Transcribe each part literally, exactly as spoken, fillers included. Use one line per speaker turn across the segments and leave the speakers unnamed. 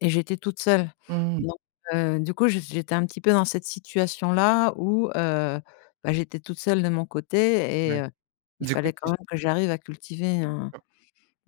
Et j'étais toute seule.
Mmh.
Donc heu, du coup je j'étais un petit peu dans cette situation-là où, heu, bah j'étais toute seule, de mon côté
Ouais.
et heu, il
Du coup
fallait quand
tu
même que j'arrive à cultiver un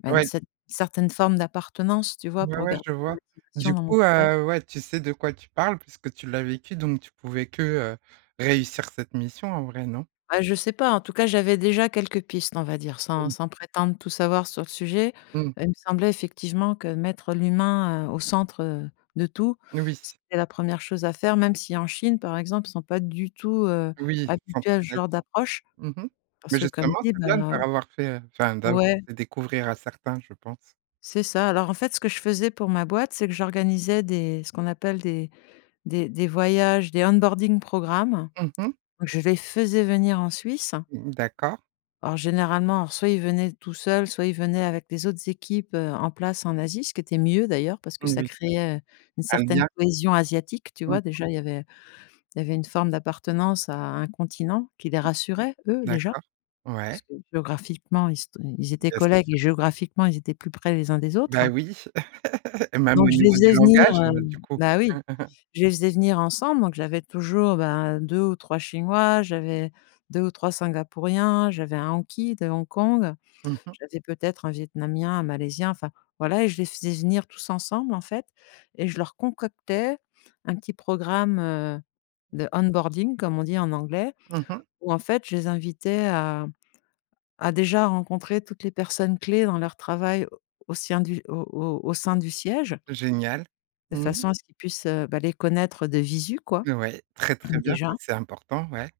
bah une
ouais d
cette certaine forme d'appartenance, tu vois,
Ouais,
pour
ouais
garder
je
la
vois. Du
motivation dans mon
coup,
travail.
heu, ouais, tu sais de quoi tu parles puisque tu l'as vécu, donc tu pouvais que heu, réussir cette mission en vrai, non?
Ah je sais pas, en tout cas, j'avais déjà quelques pistes, on va dire, sans
Mmh.
sans prétendre tout savoir sur le sujet.
Mmh.
Heu, il me semblait effectivement que mettre l'humain heu, au centre heu, de tout,
Oui.
c'était la première chose à faire, même si en Chine par exemple, ils sont pas du tout, heu,
Oui, c'est
habitués
centré
à ce
là
genre
dessus.
d'approche.
Mmh mh, mais
Parce que comme
justement
je dis
c'est bien de
heu
leur avoir fait, heu enfin d'avoir
ouais.
fait découvrir à certains je pense.
C'est ça. Alors en fait, ce que je faisais pour ma boîte, c'est que j'organisais des ce qu'on appelle des des des voyages, des onboarding program.
Mmh mh.
Je les faisais venir en Suisse.
Mmh d'accord.
Alors, généralement, alors soit ils venaient tout seuls, soit ils venaient avec les autres équipes, heu, en place en Asie, ce qui était mieux d'ailleurs parce que ça
Moui.
créait, heu, une
Un
certaine
lien.
cohésion asiatique, tu
Mmh.
vois? Déjà, il y avait, il y avait une forme d'appartenance à un continent, qui les
Mmh.
rassurait eux, déjà.
D'accord, ouais.
Parce que géographiquement, ils s ils étaient
Bien sûr.
collègues et géographiquement, ils étaient plus près les uns des
Bah
autres
oui, même
donc
au
je les
niveau
faisais
du
venir
langage,
heu
heu, du coup.
bah oui, je les faisais venir ensemble. Donc, j'avais toujours, bah, deux ou trois Chinois, j'avais deux ou trois Singapouriens, j'avais un Hanky de Hong Kong,
Mmh mh.
j'avais peut-être un Vietnamien, un Malaisien enfin, voilà, et je les faisais venir tous ensemble en fait. Et je leur concoctais un petit programme heu, de onboarding comme on dit en anglais,
Mmh mh.
où en fait je les invitais à à déjà rencontrer toutes les personnes clés dans leur travail au sien du au au au sein
[unintelligible]
du siège
Génial.
de
Mmh.
façon à ce qu'ils puissent heu, bah les connaître heu, de visu quoi,
Ouais, très très bien, ça
déjà.
c'est important, ouais.